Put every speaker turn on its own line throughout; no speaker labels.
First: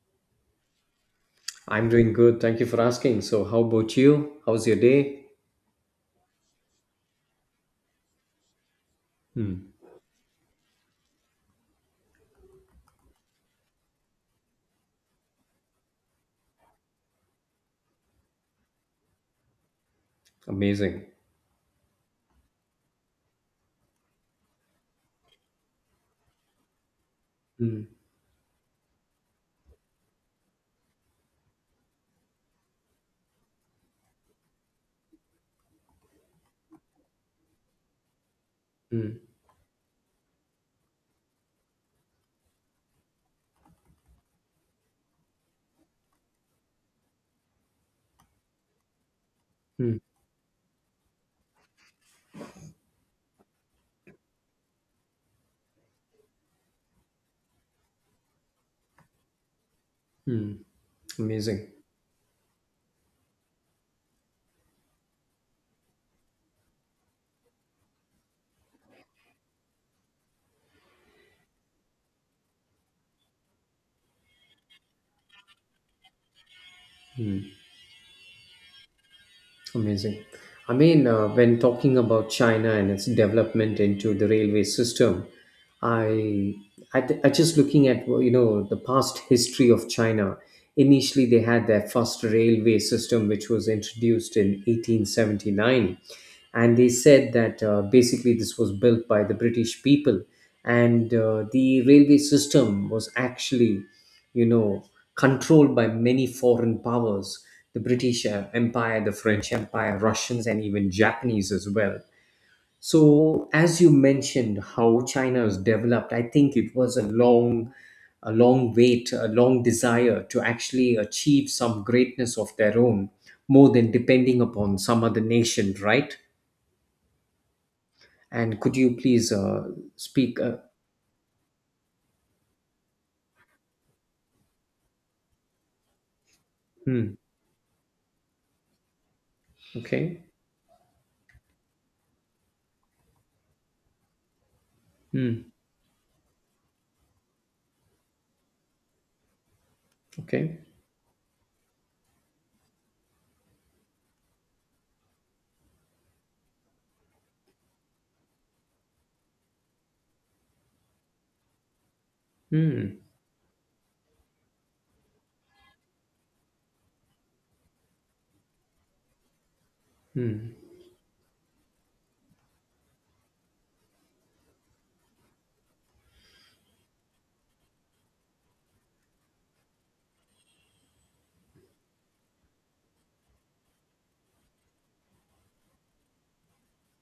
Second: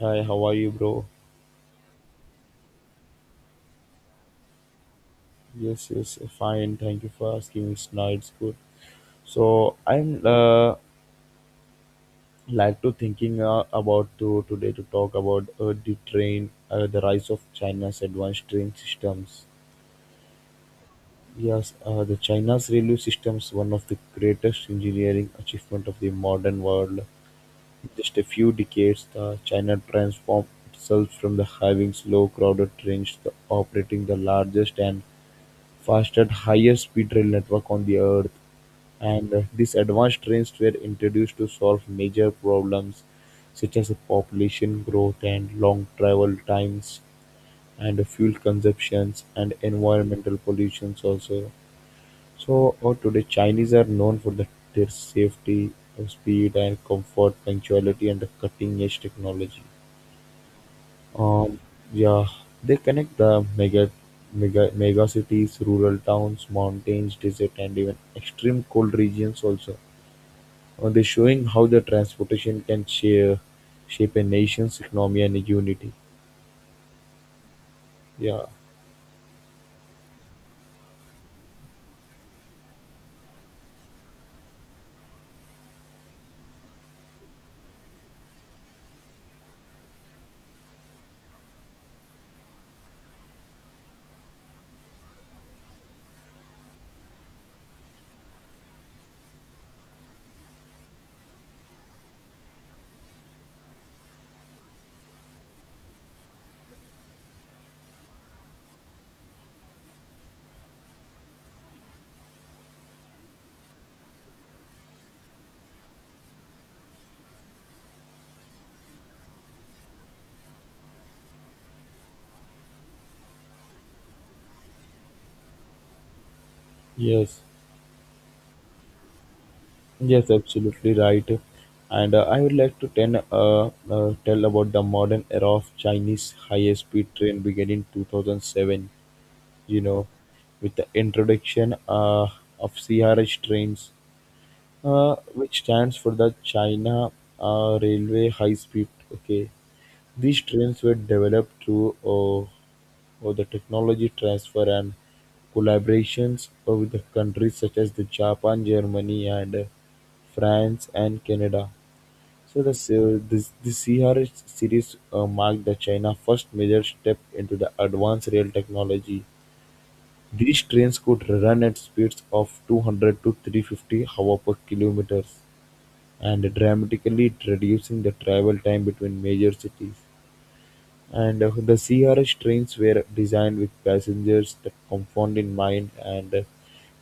Hi, how are you, bro?
I'm doing good. Thank you for asking. So, how about you? How's your day?
Yes, yes, fine. Thank you for asking. It's nice, good. So I'm like to thinking about to today to talk about the the rise of China's advanced train systems.
Amazing.
Yes, the China's railway systems one of the greatest engineering achievement of the modern world. In
Mm,
just a few decades, the China transformed itself from the having slow, crowded trains to operating the largest and fastest highest speed rail network on the earth,
mm,
and these advanced trains were introduced to solve major problems such as population growth and long travel times and fuel consumptions and
mm,
environmental pollutions also. So today chinese are known for their safety, speed and comfort, punctuality and the cutting edge technology.
mm.
um,
Amazing.
yeah, they connect the mega cities, rural towns, mountains, desert, and even extreme cold regions also. They're showing how the transportation can shape a nation's economy and unity.
Hmm.
Yeah.
Amazing. I mean, when talking about China and its development into the railway system, I, I just looking at, well, you know the past history of China. Initially, they had their first railway system, which was introduced in 1879, and they said that basically this was built by the British people, and the railway system was actually you know, controlled by many foreign powers: the British Empire, the French Empire, Russians, and even Japanese as well. So, as you mentioned, how China has developed, I think it was a long wait, a long desire to actually achieve some greatness of their own, more than depending upon some other nation, right?
Yes.
And could you please
Yes,
speak?
absolutely right. And I would like to tell about the modern era of Chinese
Hmm,
high-speed train beginning 2007. You know,
okay.
with the introduction of CRH trains,
Hmm,
which stands for the China Railway High Speed. Okay, these
okay.
trains were developed through the technology transfer and collaborations with the countries such as the Japan, Germany, and France and Canada. So
Hmm,
this the CRS series marked the China first major step into the advanced rail technology. These trains could run at speeds of 200 to 350 hour per kilometers and dramatically reducing the travel time between major cities. And the CRS trains were designed with passengers that comfort in mind, and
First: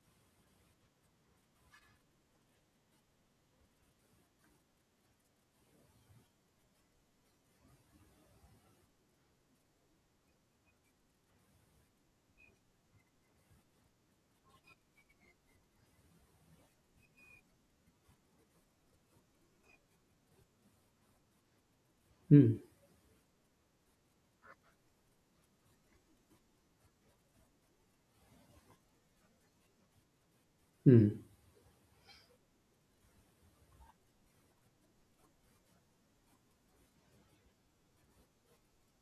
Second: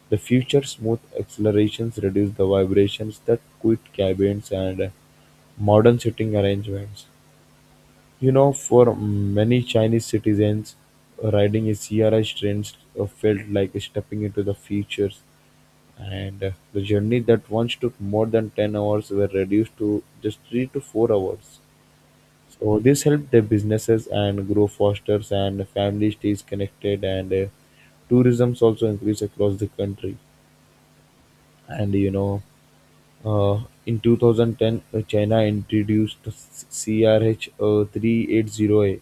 the future smooth accelerations reduce the vibrations that quit cabins and modern sitting arrangements. You know, for many Chinese citizens, riding a CRS train felt like stepping into the futures, and the journey that once took more than 10 hours were reduced to just 3 to 4 hours.
hmm,
So this helped the businesses and grow faster and family stays connected, and tourism's also increased across the country.
hmm,
And uh, in 2010, china introduced the crh, 380a,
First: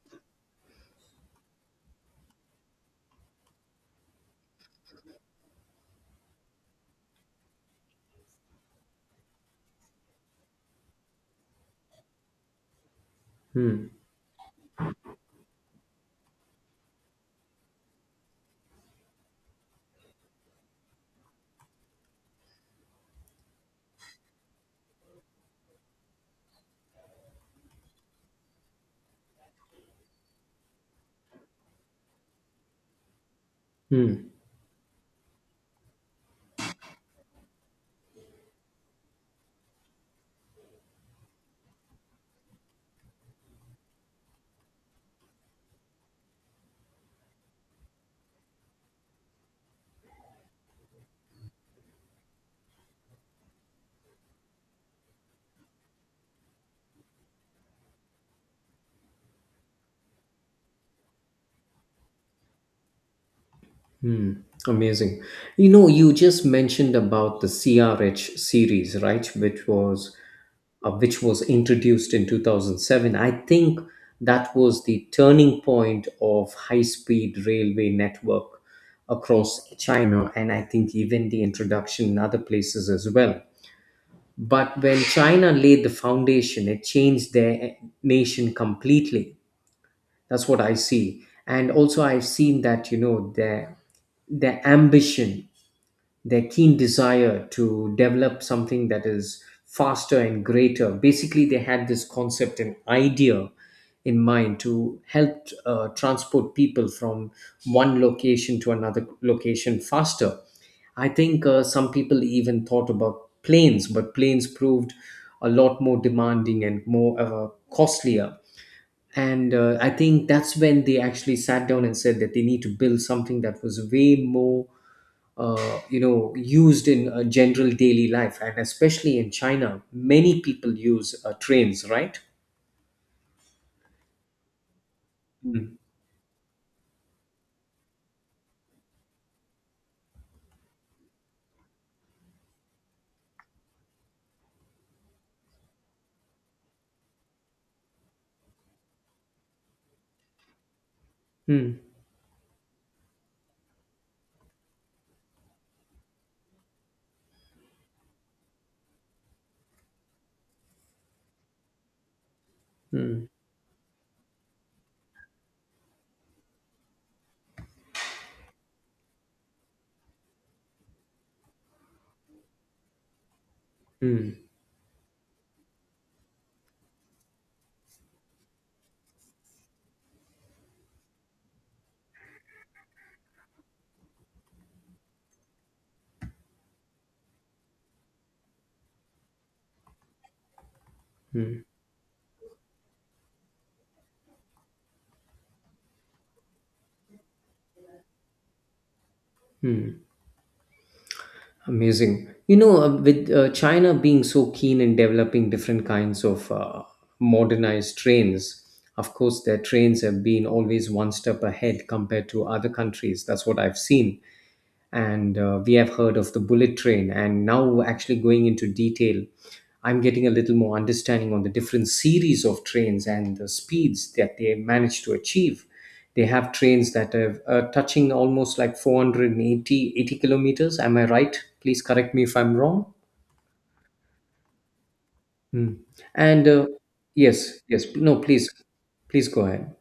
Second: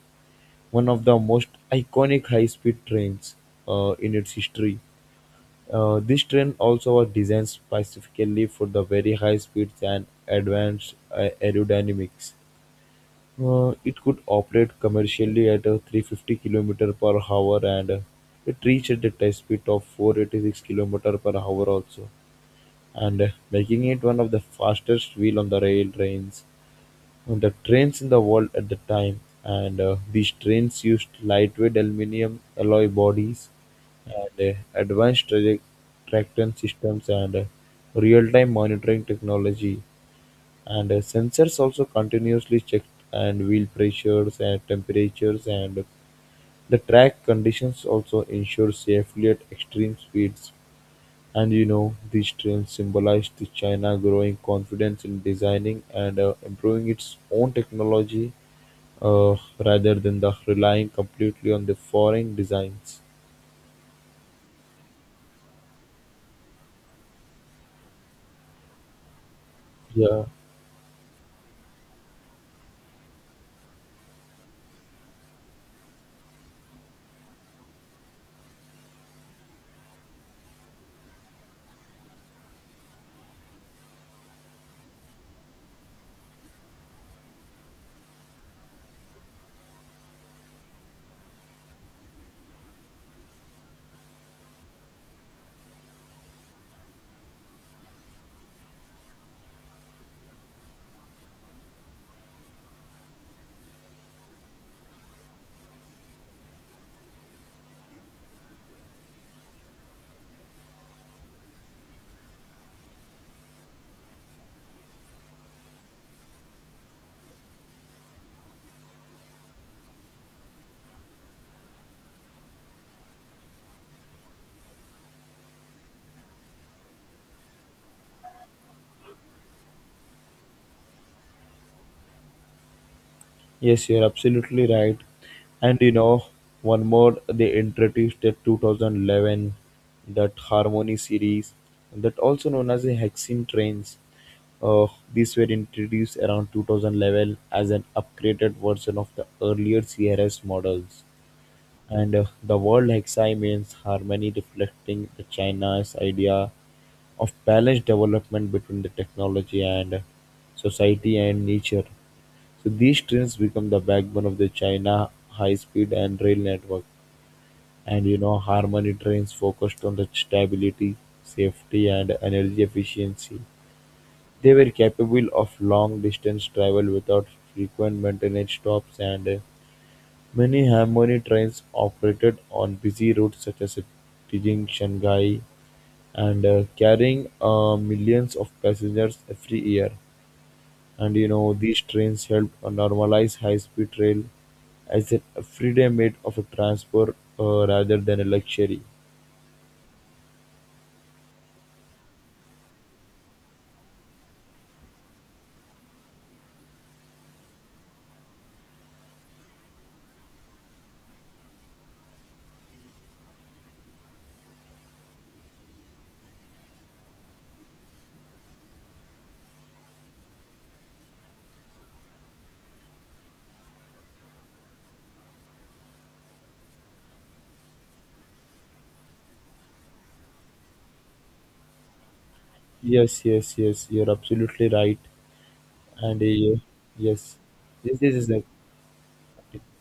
one of the most iconic high-speed trains in its history. This train also was designed specifically for the very high speeds and advanced aerodynamics.
hmm,
It could operate commercially at 350 km per hour, and it reached the test speed of 486 km per hour also, and making it one of the fastest wheel on the rail trains the trains in the world at the time. And these trains used lightweight aluminum alloy bodies
hmm.
and advanced traction systems and real-time monitoring technology. And sensors also continuously checked and wheel pressures and temperatures and the track conditions also ensure safely at extreme speeds. And you know, these trends symbolize the China growing confidence in designing and improving its own technology, uh, rather than the relying completely on the foreign designs.
Hmm, amazing. You know, you just mentioned about the CRH series, right? Which was
Yeah,
uh, which was introduced in 2007. I think that was the turning point of high-speed railway network across China, and I think even the introduction in other places as well. But when China laid the foundation, it changed their nation completely. That's what I see. And also, I've seen that, you know, their ambition, their keen desire to develop something that is faster and greater. Basically, they had this concept and idea in mind to help transport people from one location to another location faster. I think some people even thought about planes, but planes proved a lot more demanding and more costlier, and I think that's when they actually sat down and said that they need to build something that was way more used in general daily life, and especially in China, many people use trains, right?
yes, you're absolutely right.
Mm.
And you know, one more they introduced the 2011 that Harmony series, that also known as the Hexene trains. Uh, these were introduced around 2011 as an upgraded version of the earlier CRS models.
Mm,
And the word Hexi means harmony, reflecting the China's idea of balanced development between the technology and society and nature. So these
mm,
trains become the backbone of the China high speed and rail network. And you know, Harmony trains focused on the stability, safety, and energy efficiency.
mm,
They were capable of long distance travel without frequent maintenance stops, and many Harmony trains operated on busy routes such as Beijing, Shanghai, and carrying millions of passengers every year. And you know,
mm,
these trains helped normalize high speed rail as an everyday mode of a transport, rather than a luxury.
mm. Amazing. You know, with China being so keen in developing different kinds of modernized trains, of course, their trains have been always one step ahead compared to other countries. That's what I've seen. And we have heard of the bullet train, and now, actually going into detail, I'm getting a little more understanding on the different series of trains and the speeds that they managed to achieve. They have trains that are touching almost like 480 kilometers. Am I right? Please correct me if I'm wrong.
Yes, yes, yes, you're absolutely right.
Hmm.
And
And
yes,
yes, yes,
this
no,
is the
please. Please go ahead.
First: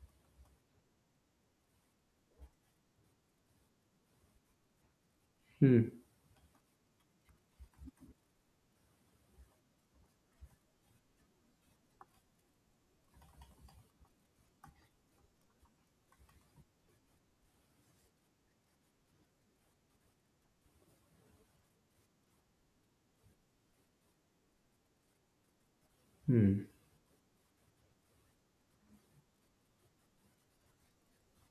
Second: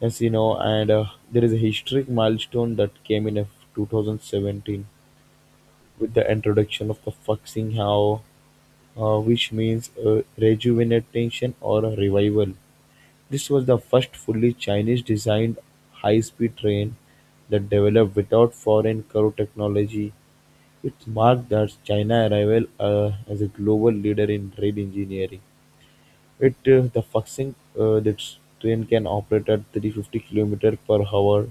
yes, you know, and there is a historic milestone that came in of 2017
Hmm.
with the introduction of the Foxing Hao, which means rejuvenation or revival. This was the first fully Chinese-designed high-speed train that developed without foreign car technology. It marked the China arrival as a global leader in rail engineering. It
Hmm.
The Fuxing, this train can operate at 350 kilometers per hour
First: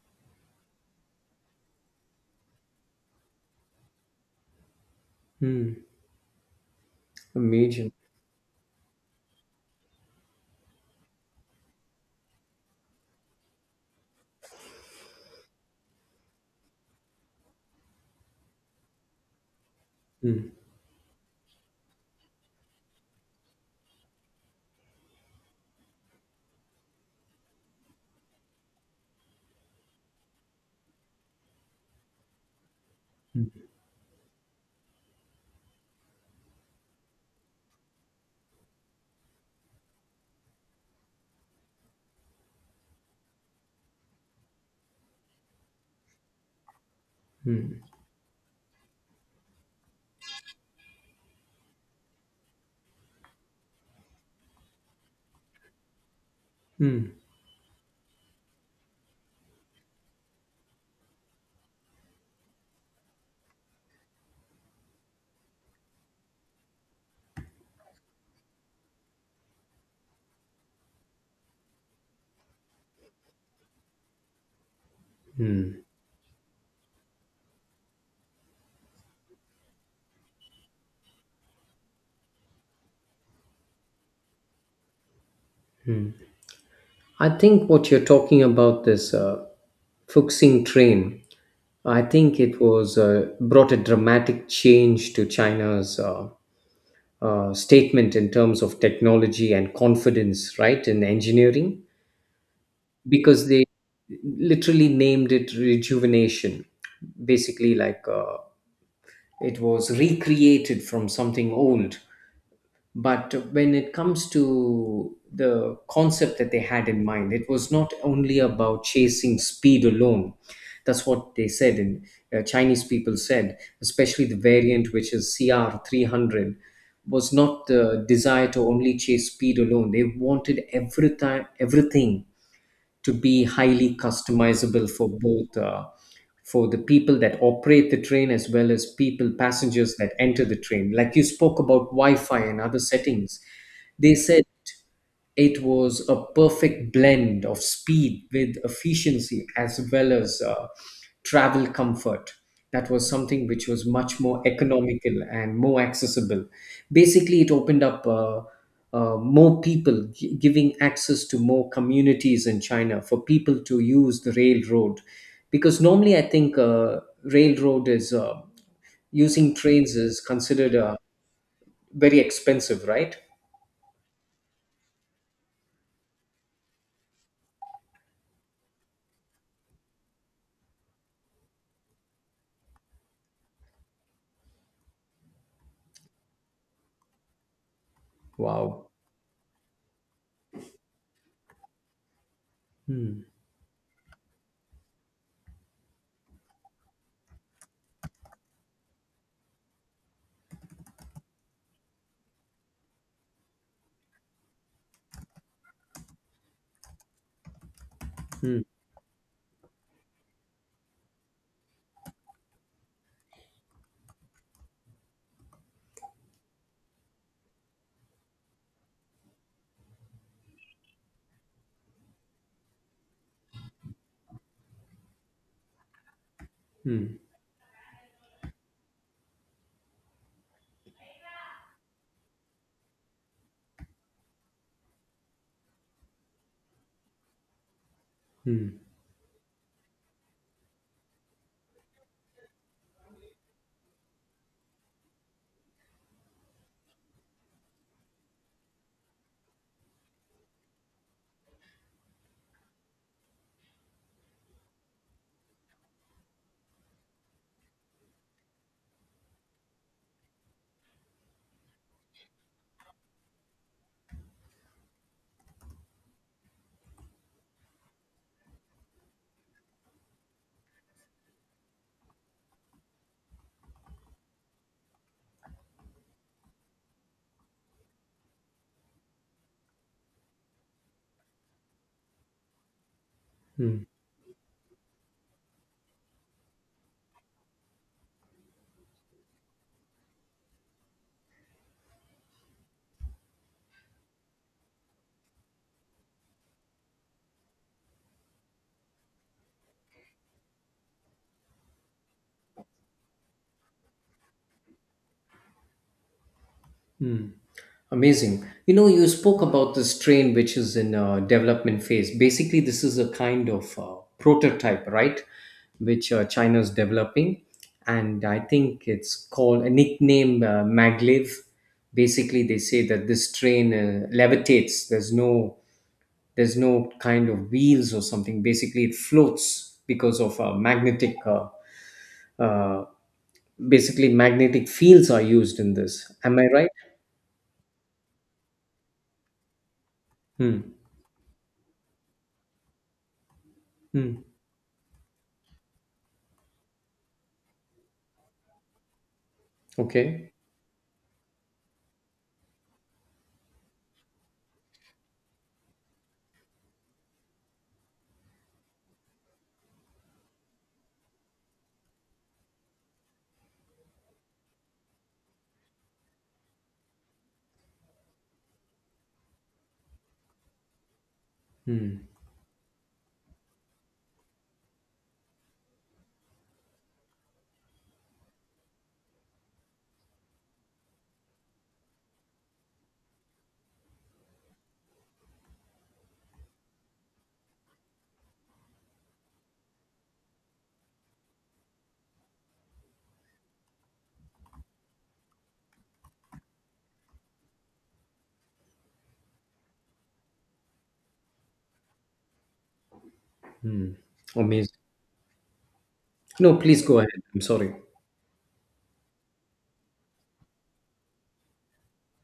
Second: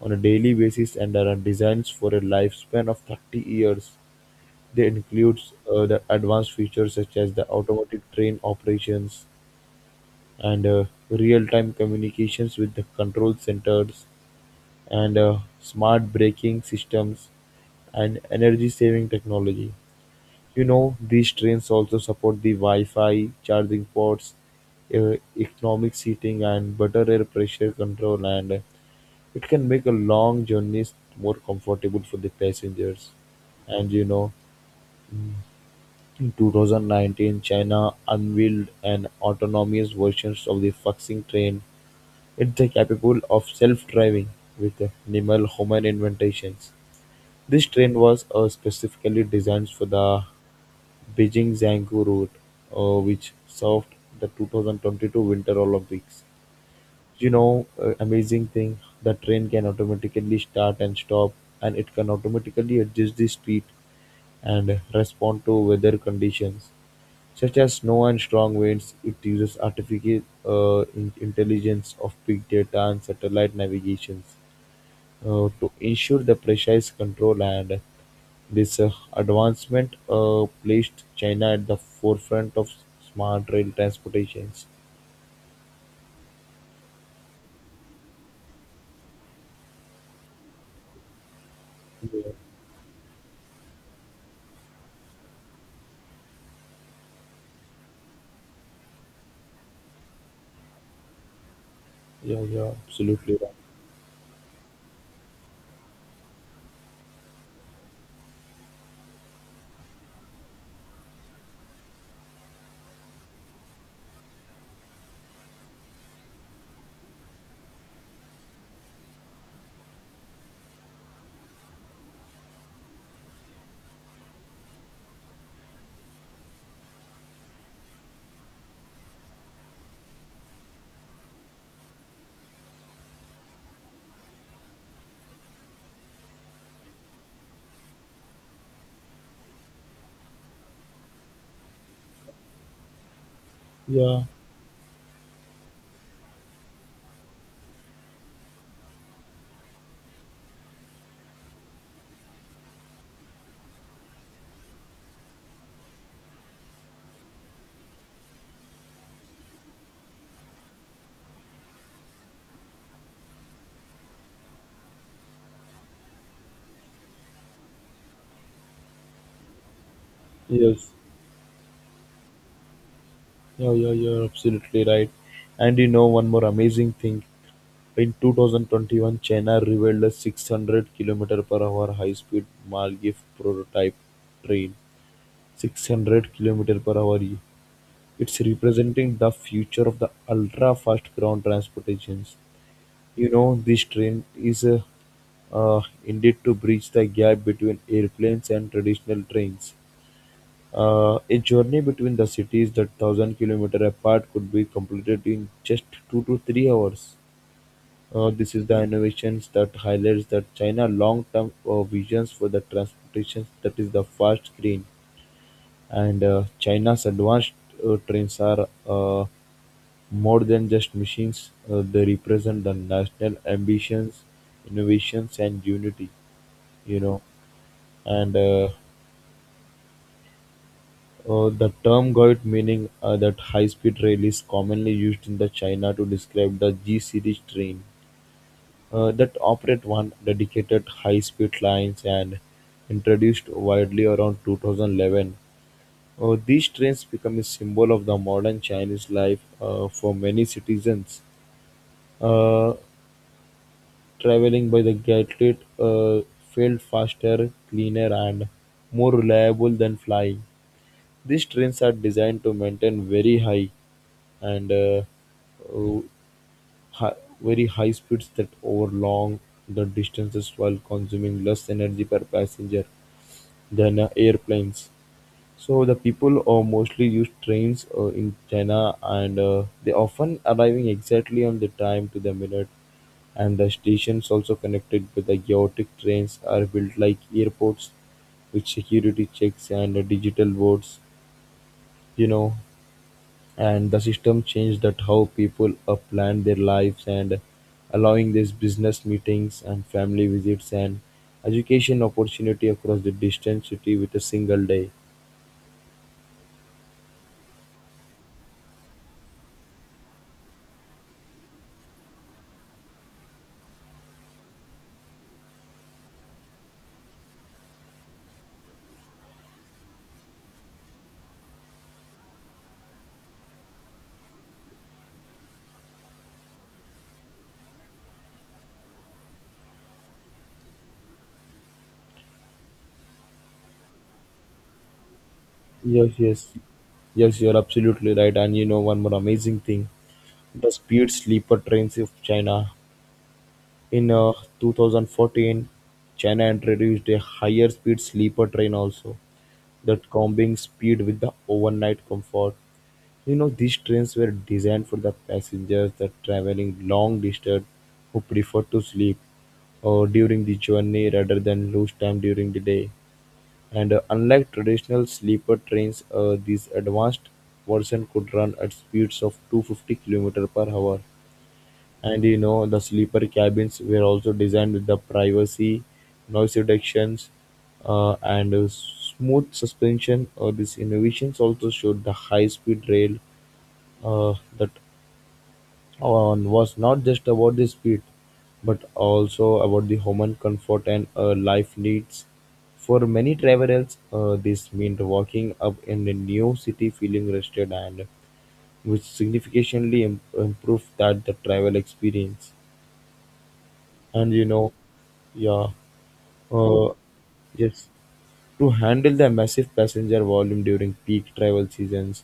on a daily basis and are designed for a lifespan of 30 years. They includes
Hmm.
the advanced features such as the
Amazing.
automatic train operations, and real-time communications with the control centers and smart braking systems and energy-saving technology.
Hmm.
You know, these trains also support the Wi-Fi charging ports, economic seating, and better air pressure control, and it can make a long journeys more comfortable for the passengers.
Hmm.
And you know, in 2019, China unveiled an autonomous version of the Fuxing train. It is capable of self-driving with minimal-human interventions. This
Hmm.
train was specifically designed for the Beijing-Zhangzhou route, which served the 2022 Winter Olympics.
Hmm.
You know, amazing thing, the train can automatically start and stop, and it can automatically adjust the speed and respond to weather conditions. Such as snow and strong winds, it uses artificial intelligence of big data and satellite navigations to ensure the precise control. And this advancement placed China at the forefront of smart rail transportations.
I think what you're talking about, this Fuxing train, I
Yeah,
think it was brought a dramatic change to China's statement in terms of technology and confidence, right, in engineering,
yeah, yeah, absolutely
because
right.
they literally named it rejuvenation, basically like it was recreated from something old. But when it comes to the concept that they had in mind, it was not only about chasing speed alone. That's what they said, and Chinese people said, especially the variant, which is CR300, was not the desire to only chase speed alone. They wanted every time, everything to be highly customizable for both for the people that operate the train as well as people passengers that enter the train, like you spoke about wi-fi and other settings. They
Yeah,
said it was a perfect blend of speed with efficiency as well as travel comfort. That was something which was much more economical and more accessible. Basically, it opened up more people, giving access to more communities in China for people to use the railroad. Because normally, I think railroad is using trains is considered
yes,
very expensive, right?
yeah, yeah, you're absolutely right. And you know, one more amazing thing. In 2021, China revealed a 600 kilometer-per-hour high-speed Maldive prototype train 600 100-kilometer kilometer-per-hour). It's
Wow.
representing the future of the ultra-fast ground transportations.
Hmm.
You know, this train is indeed to bridge the gap between airplanes and traditional trains. A journey between the cities that thousand kilometers apart could be completed in just 2 to 3 hours. This
Hmm.
is the innovations that highlights that China long-term visions for the transportation that is the fast green, and China's advanced trains are more than just machines. They represent the national ambitions, innovations, and unity. You
Hmm.
know, and the term "goit" meaning that high-speed rail is commonly used in the China to describe the G series train
Hmm.
that operate one dedicated high-speed lines and introduced widely around 2011. These trains become a symbol of the modern Chinese life for many citizens. Uh, Traveling by the gatlet felt faster, cleaner, and more reliable than flying. These trains are designed to maintain very high and uh, very high speeds that over long the distances while consuming less energy per passenger than airplanes. So the people mostly use trains in China, and they often arriving exactly on the time to the minute, and the
Hmm.
stations also connected with the chaotic trains are built like airports with security checks and digital boards, you know, and the system changed that how people planned their lives and allowing these business meetings and family visits and education opportunity across the distant city with a single day.
Mm. Amazing. You know, you spoke about this train, which is in a development phase. Basically, this is a kind of prototype, right? Which China is developing. And I think it's called a nickname, maglev. Basically, they say that this train levitates. There's no kind of wheels or something. Basically, it floats because of a magnetic— uh, basically, magnetic fields are used in
Yes,
this. Am I
yes.
right?
Yes, you're absolutely right. And you know, one more amazing thing.
Hmm.
The speed sleeper trains of China. In
Hmm.
2014, China introduced a higher-speed sleeper train also, that
Okay.
combined speed with the overnight comfort. You know, these trains were designed for the passengers that traveling long distance who prefer to sleep during the journey rather than lose time during the day. And unlike traditional sleeper trains, these advanced version could run at speeds of 250 km per hour. And you know, the sleeper cabins were also designed with the privacy, noise reductions, and smooth suspension. These innovations also showed the high-speed rail that was not just about the speed, but also about the human comfort and life needs. For many travelers, this meant walking up in a new city feeling rested and which significantly improved that the travel experience.
Hmm.
And
Amazing.
yeah
No, please
uh,
go ahead. I'm sorry.
yes, to handle the massive passenger volume during peak travel seasons,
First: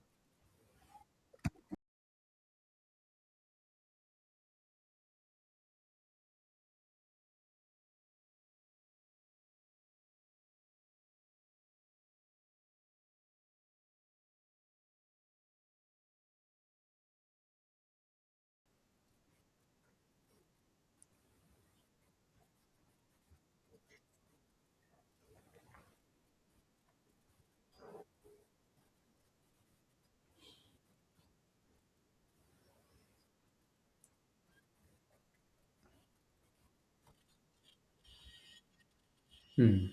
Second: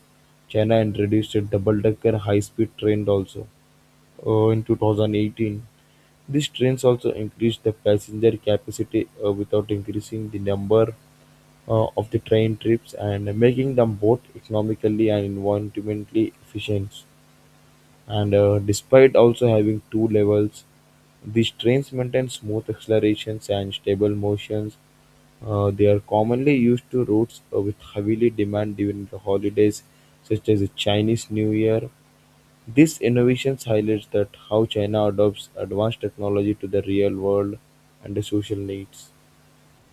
china introduced a double-decker high-speed train also in 2018. These trains also increased the passenger capacity without increasing the number of the train trips and making them both economically and environmentally efficient, and despite also having two levels, these trains maintain smooth accelerations and stable motions. They are commonly used to routes with heavily demand during the holidays, such as the Chinese New Year. These innovations highlights that how China adopts advanced technology to the real world and the social needs.
Hmm.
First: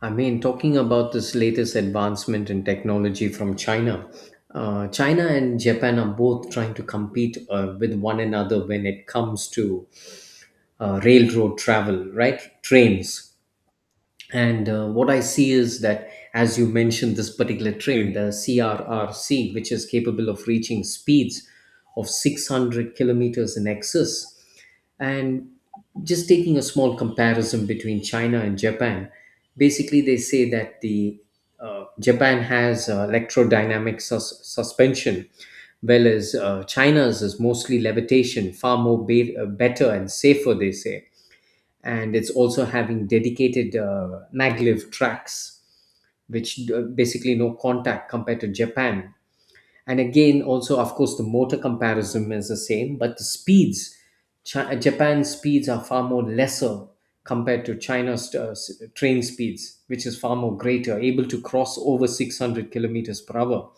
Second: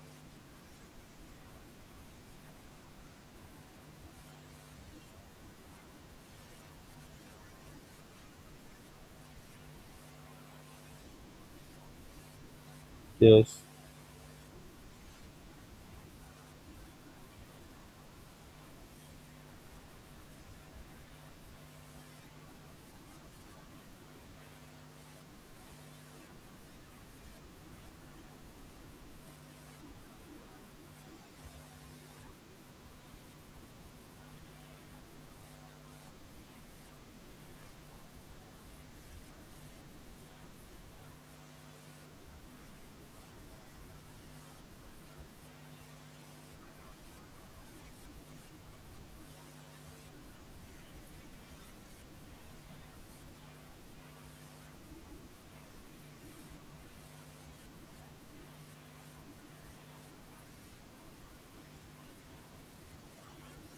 I mean, talking about this latest advancement in technology from China, China and Japan are both trying to compete with one another when it comes to railroad travel, right? Trains.
Yes.
And what I see is that, as you mentioned, this particular train, the CRRC, which is capable of reaching speeds of 600 kilometers in excess. And just taking a small comparison between China and Japan, basically they say that the Japan has electrodynamic suspension, whereas China's is mostly levitation, far more better and safer, they say, and it's also having dedicated maglev tracks, which basically no contact compared to Japan. And again, also of course, the motor comparison is the same, but the speeds— Japan's speeds are far more lesser compared to China's train speeds, which is far more greater, able to cross over 600 kilometers per hour,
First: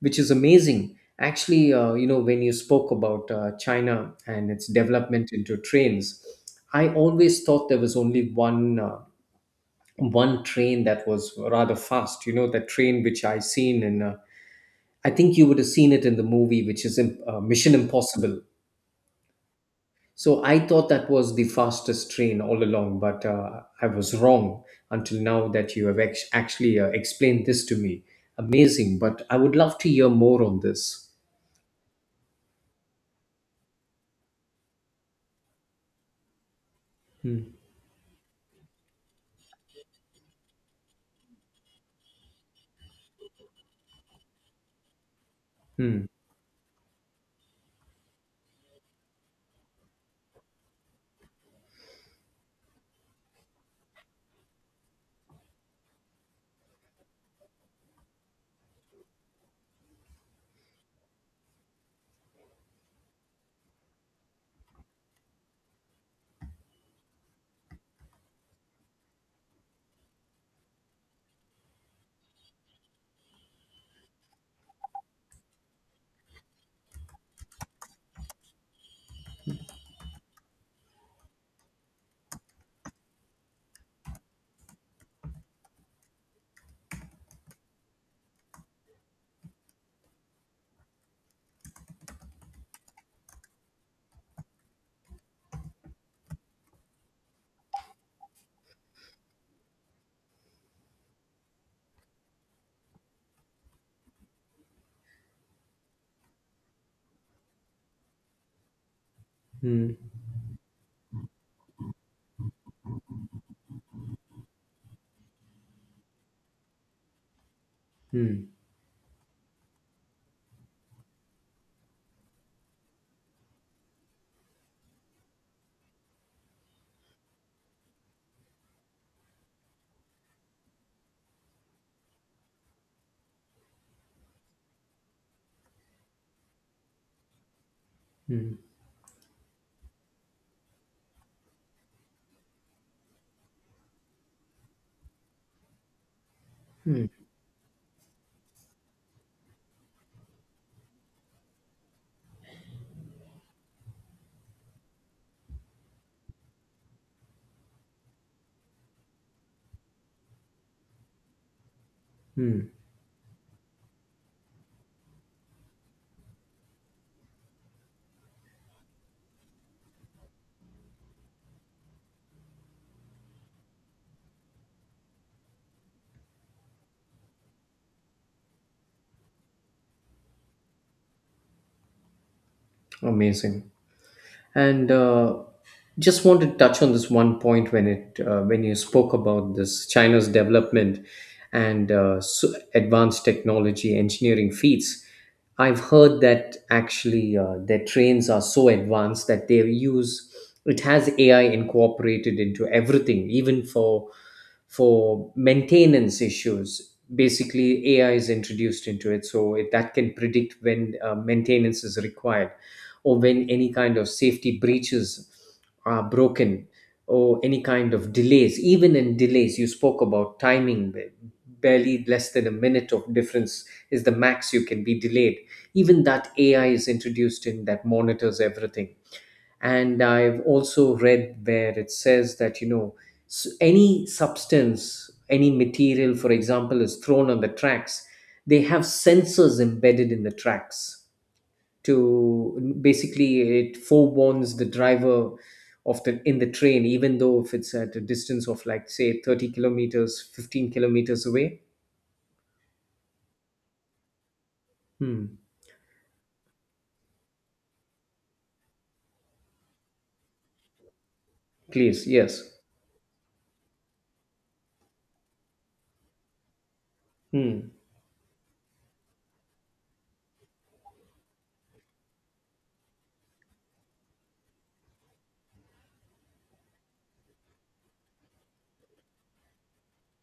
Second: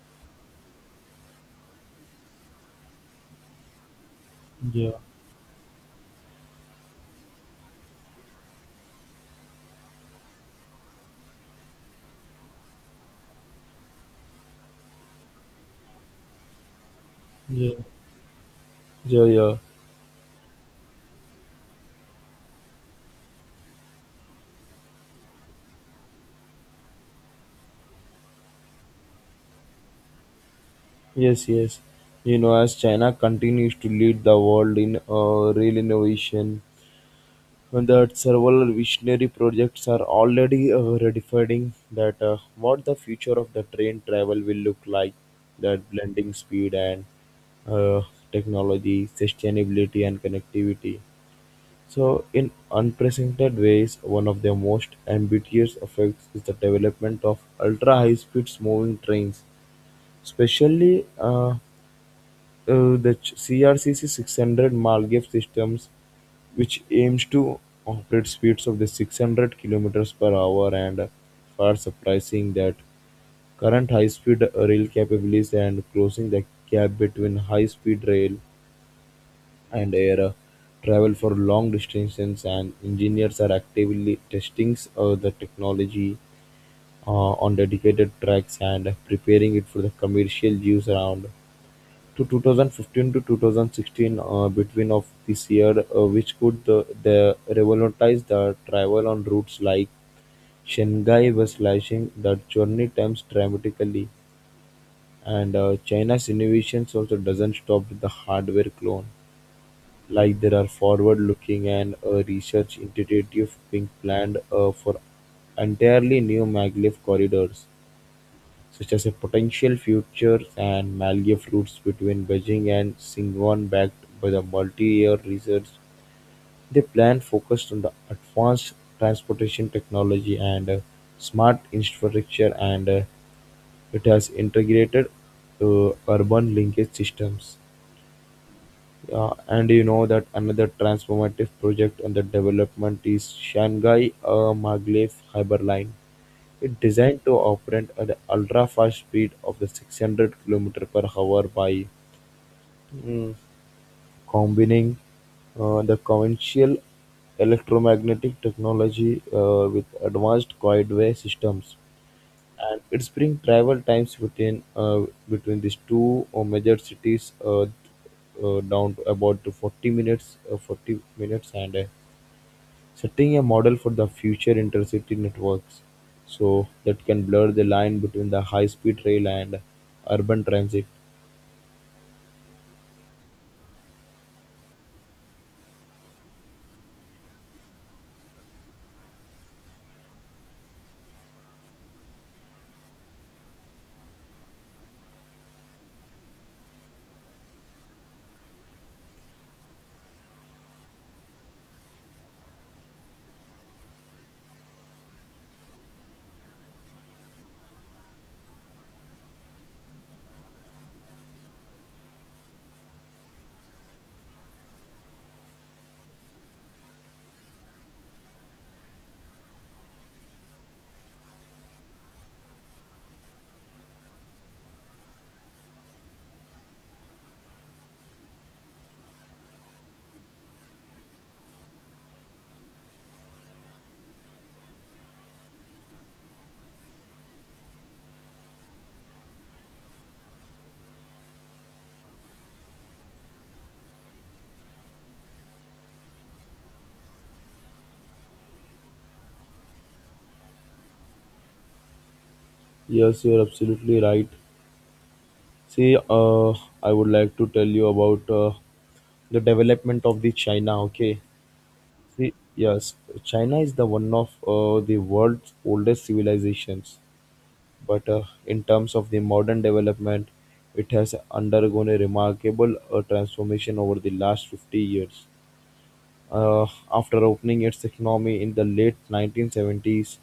which is amazing. Actually, you know, when you spoke about China and its
Yeah,
development into trains, I always thought there was only one train that was rather fast. You know, that train which I seen in. I think you would have seen it in the movie, which is
yeah,
Mission Impossible.
yeah, yeah.
So I thought that was the fastest train all along, but I was wrong until now that you have actually explained this to me. Amazing, but I would love to hear more on this.
Yes, yes. You know, as China continues to lead the world in rail innovation,
Hmm.
that several visionary projects are already redefining that what the future of the train travel will look like, that
Hmm.
blending speed and uh, technology, sustainability and connectivity, so in unprecedented ways. One of the most ambitious effects is the development of ultra high speed moving trains, especially the crcc 600 Malgev systems, which aims to operate speeds of the 600 kilometers per hour and far surprising that current high-speed rail capabilities and closing the gap between high-speed rail and air travel for long distances. And engineers are actively testing the technology on dedicated tracks and preparing it for the commercial use around to 2015 to 2016, between of this year, which could the revolutionize the travel on routes like Shanghai, was slashing the journey times dramatically. And China's innovations also doesn't stop with the hardware clone, like there are forward looking and research initiative being planned for entirely new maglev corridors,
Mm-hmm.
such as a potential future and Malgay-floods between Beijing and Singon, backed by the multi-year research. The plan focused on the advanced transportation technology and smart infrastructure, and it has integrated urban linkage systems. Yeah, and you know that another transformative project under development is Shanghai Maglev Hyperline. It's designed to operate at the ultra-fast speed of the 600 km per hour by mm, combining the conventional electromagnetic technology with advanced guideway systems, and it's bring travel times between between these two major cities down to about to 40 minutes, 40 minutes, and setting a model for the future intercity networks, so that can blur the line between the high speed rail and urban transit.
Amazing. And just want to touch on this one point when you spoke about this China's development and advanced technology engineering feats. I've heard that actually their trains are so advanced that they use— it has AI incorporated into everything, even for maintenance issues. Basically, AI is introduced into it, so that can predict when maintenance is required, or when any kind of safety breaches are broken, or any kind of delays. Even in delays, you spoke about timing, barely less than a minute of difference is the max you can be delayed. Even that, AI is introduced in that monitors everything. And I've also read where it says that, you know, any substance, any material, for example, is thrown on the tracks, they have sensors embedded in the tracks to basically— it forewarns the driver of the in the train, even though if it's at a distance of, like, say, 30 kilometers, 15 kilometers away.
Yes, you're absolutely right.
Hmm.
See, uh, I would like to tell you about the development of the China. Okay,
Please,
see,
yes.
yes, China is the one of the world's oldest civilizations,
Hmm.
but in terms of the modern development, it has undergone a remarkable transformation over the last 50 years. After opening its economy in the late 1970s,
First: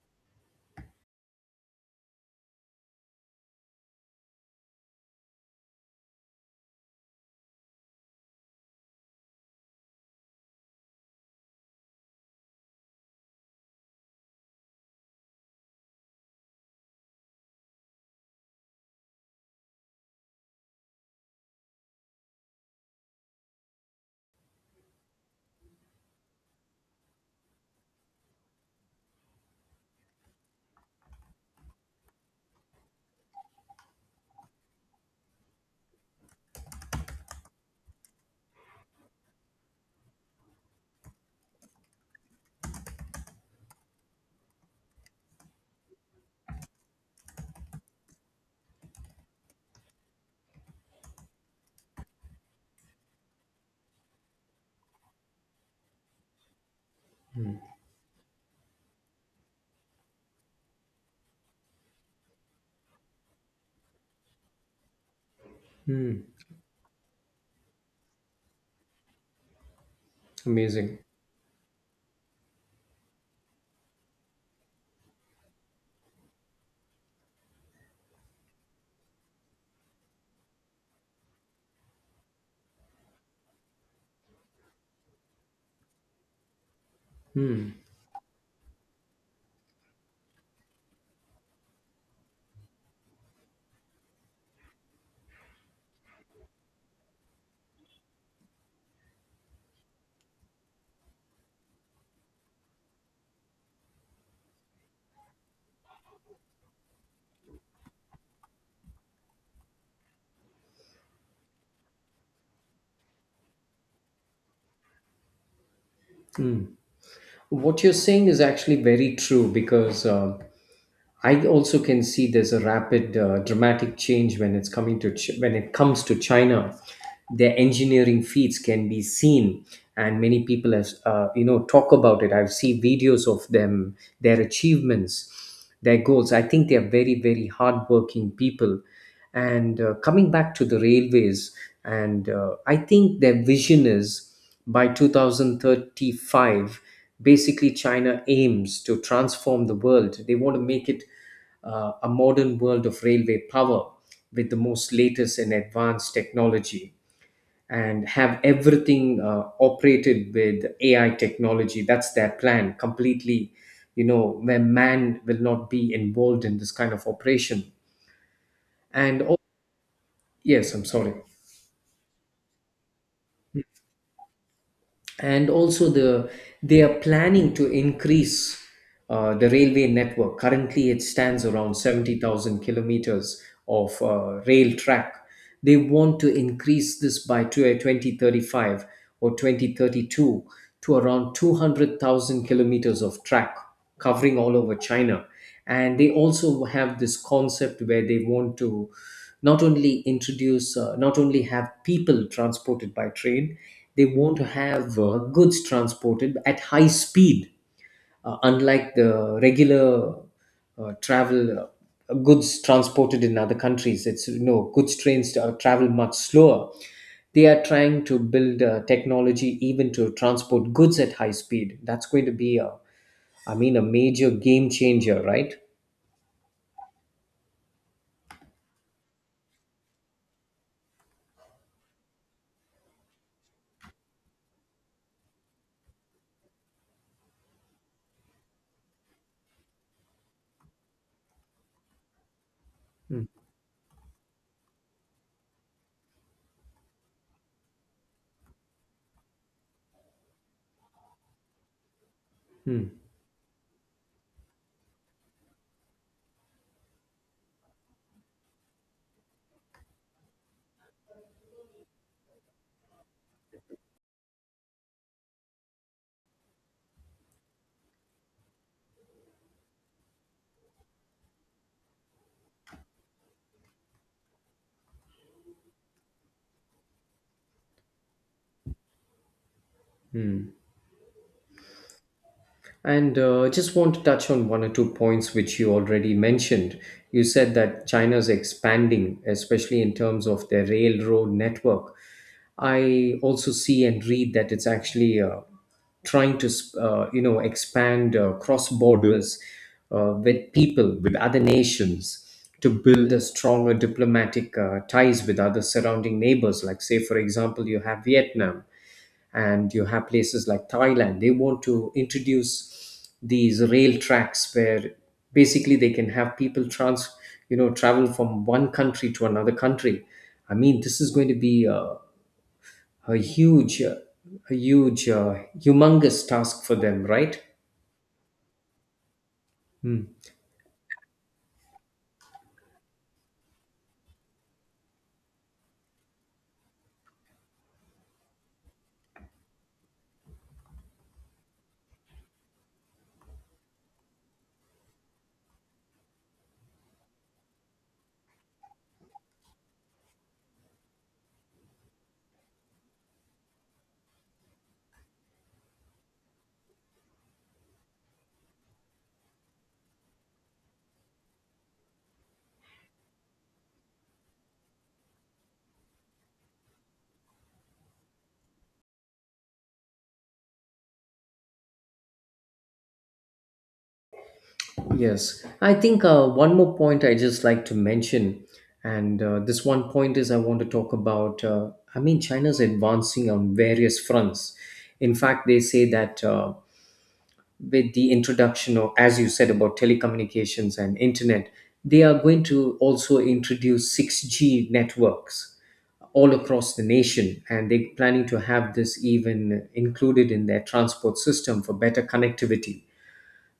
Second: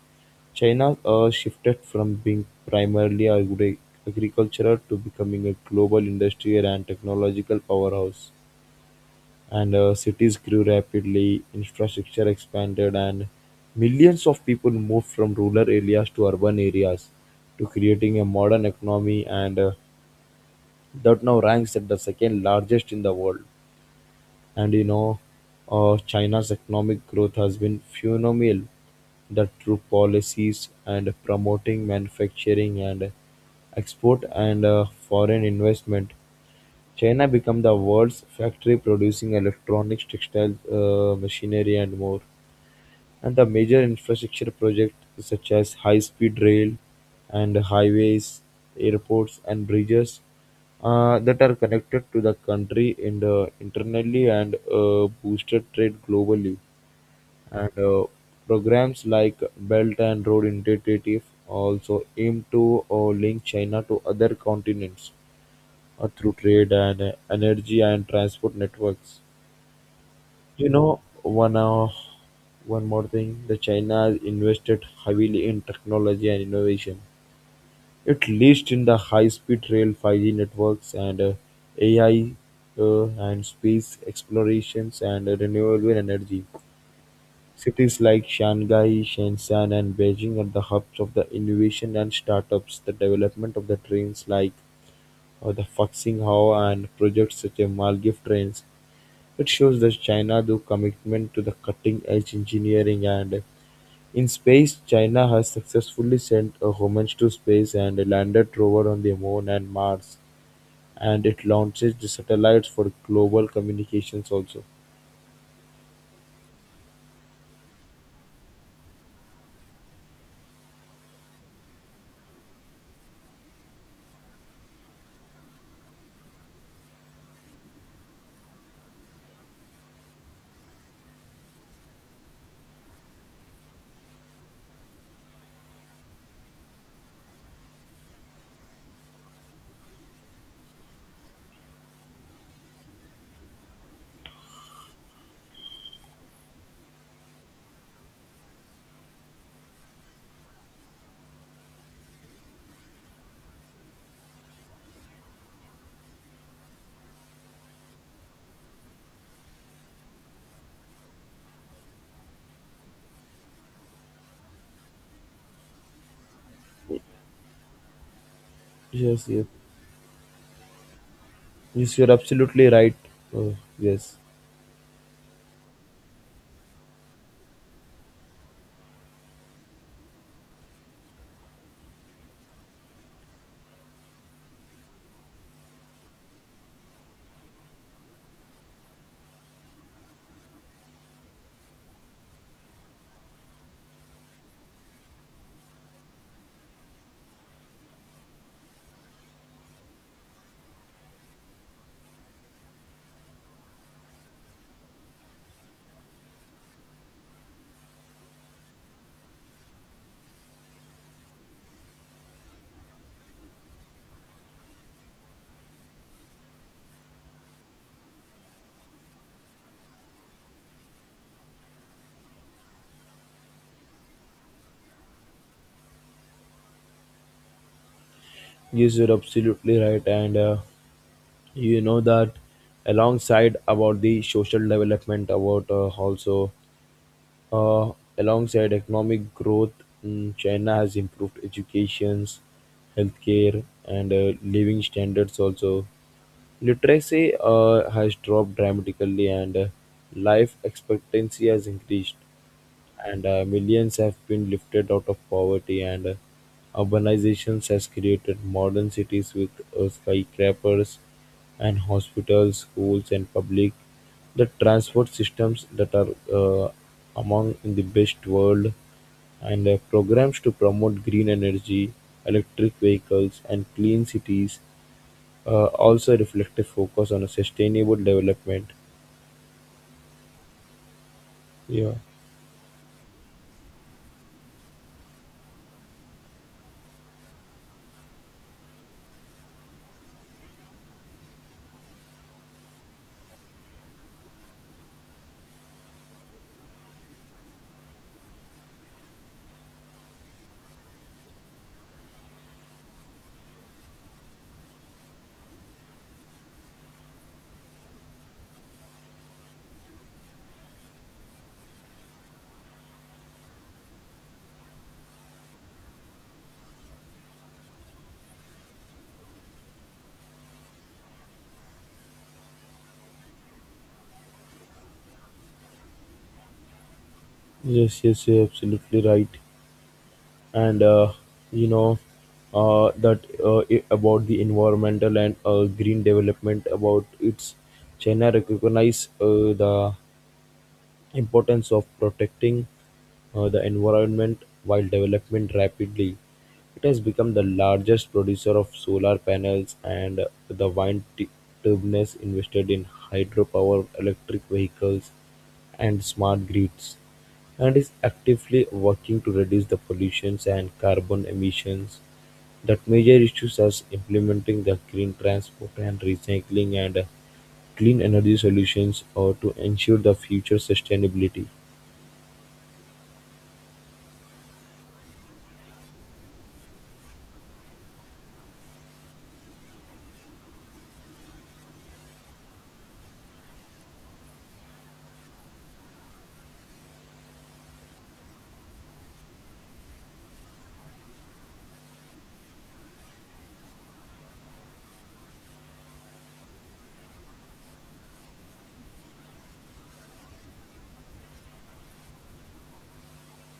China shifted from being agricultural to becoming a global industrial and technological powerhouse. And cities grew rapidly, infrastructure expanded, and millions of people moved from rural areas to urban areas to creating a modern economy, and that now ranks at the second largest in the world. And you know, China's economic growth has been phenomenal. That through policies and promoting manufacturing and export and foreign investment, China become the world's factory, producing electronics, textiles, machinery, and more. And the major infrastructure projects such as high-speed rail and highways, airports and bridges, that are connected to the country in the internally and boosted trade globally. And programs like Belt and Road Initiative also aim to link China to other continents through trade and energy and transport networks. You
Amazing.
know, one more thing, the China has invested heavily in technology and innovation. It leads in the high-speed rail, 5G networks, and AI, and space explorations and renewable energy. Cities like Shanghai, Shenzhen, and Beijing are the hubs of the innovation and startups. The development of the trains like the Fuxing Hao and projects such as Maldive trains, it shows that China do commitment to the cutting-edge engineering. And in space, China has successfully sent a homage to space and a landed rover on the moon and Mars, and it launches the satellites for global communications also.
What you're saying is actually very true, because I also can see there's a rapid, dramatic change when it's coming to Ch- when it comes to China. Their engineering feats can be seen, and many people have talk about it. I've seen videos of them, their achievements, their goals. I think they are very, very hardworking people, and coming back to the railways, and I think their vision is by 2035. Basically, China aims to transform the world. They want to make it a modern world of railway power with the most latest and advanced technology, and have everything operated with AI technology. That's their plan completely. You know, where man will not be involved in this kind of operation, and
Yes,
oh,
yes,
yes, I'm sorry.
yes, you're absolutely right. Uh, yes,
And also, they are planning to increase the railway network. Currently, it stands around 70,000 kilometers of rail track. They want to increase this by 2035, or 2032, to around 200,000 kilometers of track covering all over China. And they also have this concept where they want to not only have people transported by train. They want to have goods transported at high speed, unlike the regular travel. Goods transported in other countries, it's, goods trains travel much slower. They are trying to build technology even to transport goods at high speed. That's going to be, a I mean, a major game changer, right?
yes, you're absolutely right, and you know that alongside about the social development, about also Uh, alongside economic growth, China has improved educations, healthcare, and living standards also. Literacy has dropped dramatically, and life expectancy has increased,
Mm-hmm.
and millions have been lifted out of poverty. And urbanization has created modern cities with skyscrapers and hospitals, schools, and public the transport systems that are uh, among in the best world, and programs to promote green energy, electric vehicles and clean cities, also reflect a reflective focus on a sustainable development. Yeah.
And just want to touch on one or two points which you already mentioned. You said that China's expanding, especially in terms of their railroad network. I also see and read that it's actually trying to, expand cross borders with people with other nations, to build a stronger diplomatic ties with other surrounding neighbors, like, say, for example, you have Vietnam, and you have places like Thailand. They want to introduce these rail tracks where basically they can have people travel from one country to another country. I mean, this is going to be a huge, uh, a humongous task for them, right?
Yes, yes, you're absolutely right.
Mm.
And you know that I- about the environmental and green development about its, China recognize the Importance of protecting the environment while development rapidly. It has become the largest producer of solar panels and the turbines, invested in hydropower, electric vehicles, and smart grids, and is actively working to reduce the pollutions and carbon emissions. That major issues as implementing the green transport and recycling and clean energy solutions or to ensure the future sustainability.
Yes, I think one more point I just like to mention. And this one point is I want to talk about. I mean, China's advancing on various fronts. In fact, they say that with the introduction of, as you said, about telecommunications and internet, they are going to also introduce 6G networks all across the nation. And they're planning to have this even included in their transport system for better connectivity.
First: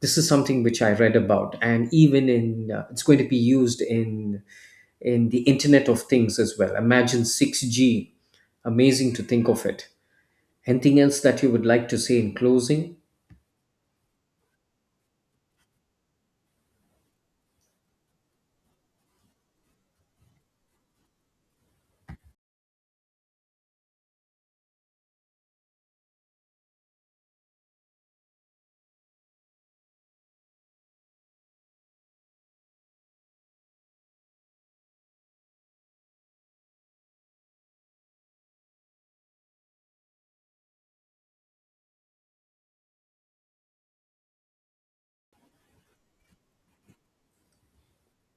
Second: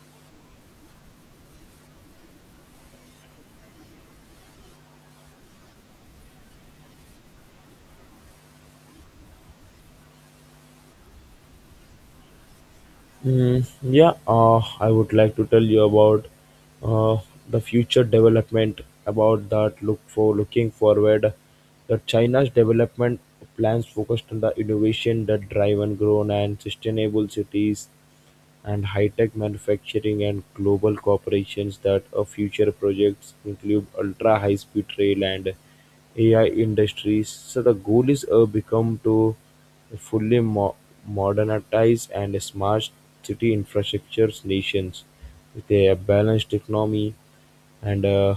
This is something which I read about, and even in it's going to be used in the Internet of Things as well. Imagine 6G, amazing to think of it. Anything else that you would like to say in closing?
Yeah, I would like to tell you about uh, the future development about that looking forward, that China's development plans focused on the innovation that drive and grown and sustainable cities and high-tech manufacturing and global corporations, that are future projects include ultra high-speed rail and AI industries. So the goal is become to fully mo- modernize and smart city infrastructures nations with a balanced economy and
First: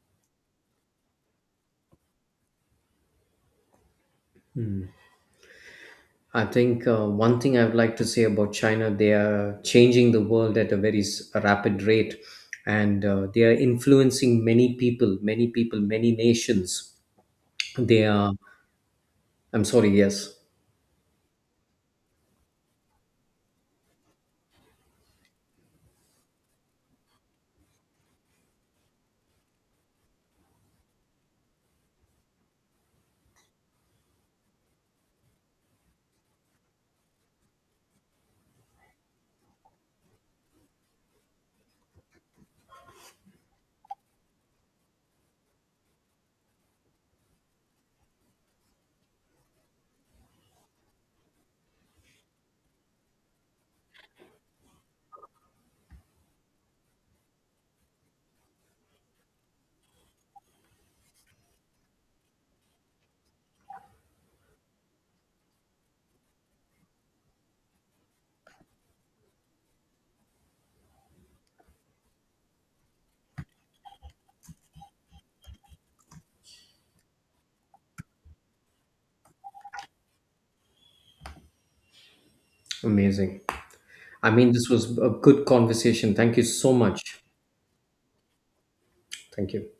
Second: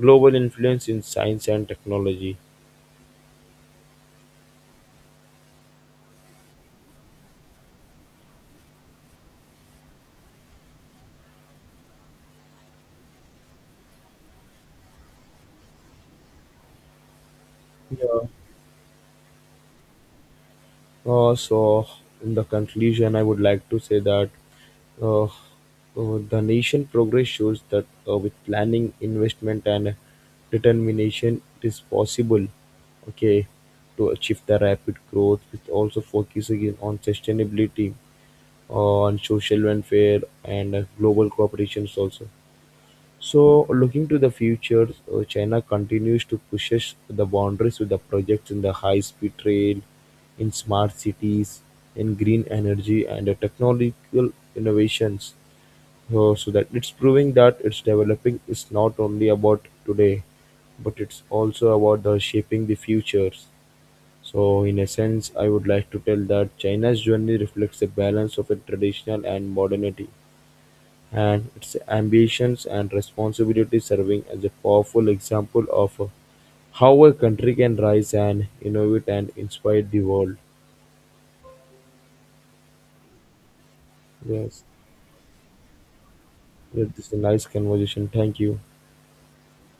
global influence in science and technology.
I think one thing I would like to say about China: they are changing the world at a very rapid rate, and they are influencing many people, many people, many nations. They are— I'm sorry, yes.
So, in the conclusion, I would like to say that uh, uh, the nation progress shows that with planning, investment, and determination, it is possible. Okay, to achieve the rapid growth, with also focusing on sustainability, on social welfare, and global cooperations also. So, looking to the future, China continues to push the boundaries with the projects in the high-speed rail, in smart cities, in green energy, and the technological innovations. So that it's proving that it's developing is not only about today, but it's also about the shaping the futures. So, in a sense, I would like to tell that China's journey reflects a balance of a traditional and modernity and its ambitions and responsibilities, serving as a powerful example of how a country can rise and innovate and inspire the world.
Amazing. I mean,
Yes,
this was a good conversation. Thank you so
yes, this is a
much.
nice conversation. Thank you.
Thank you.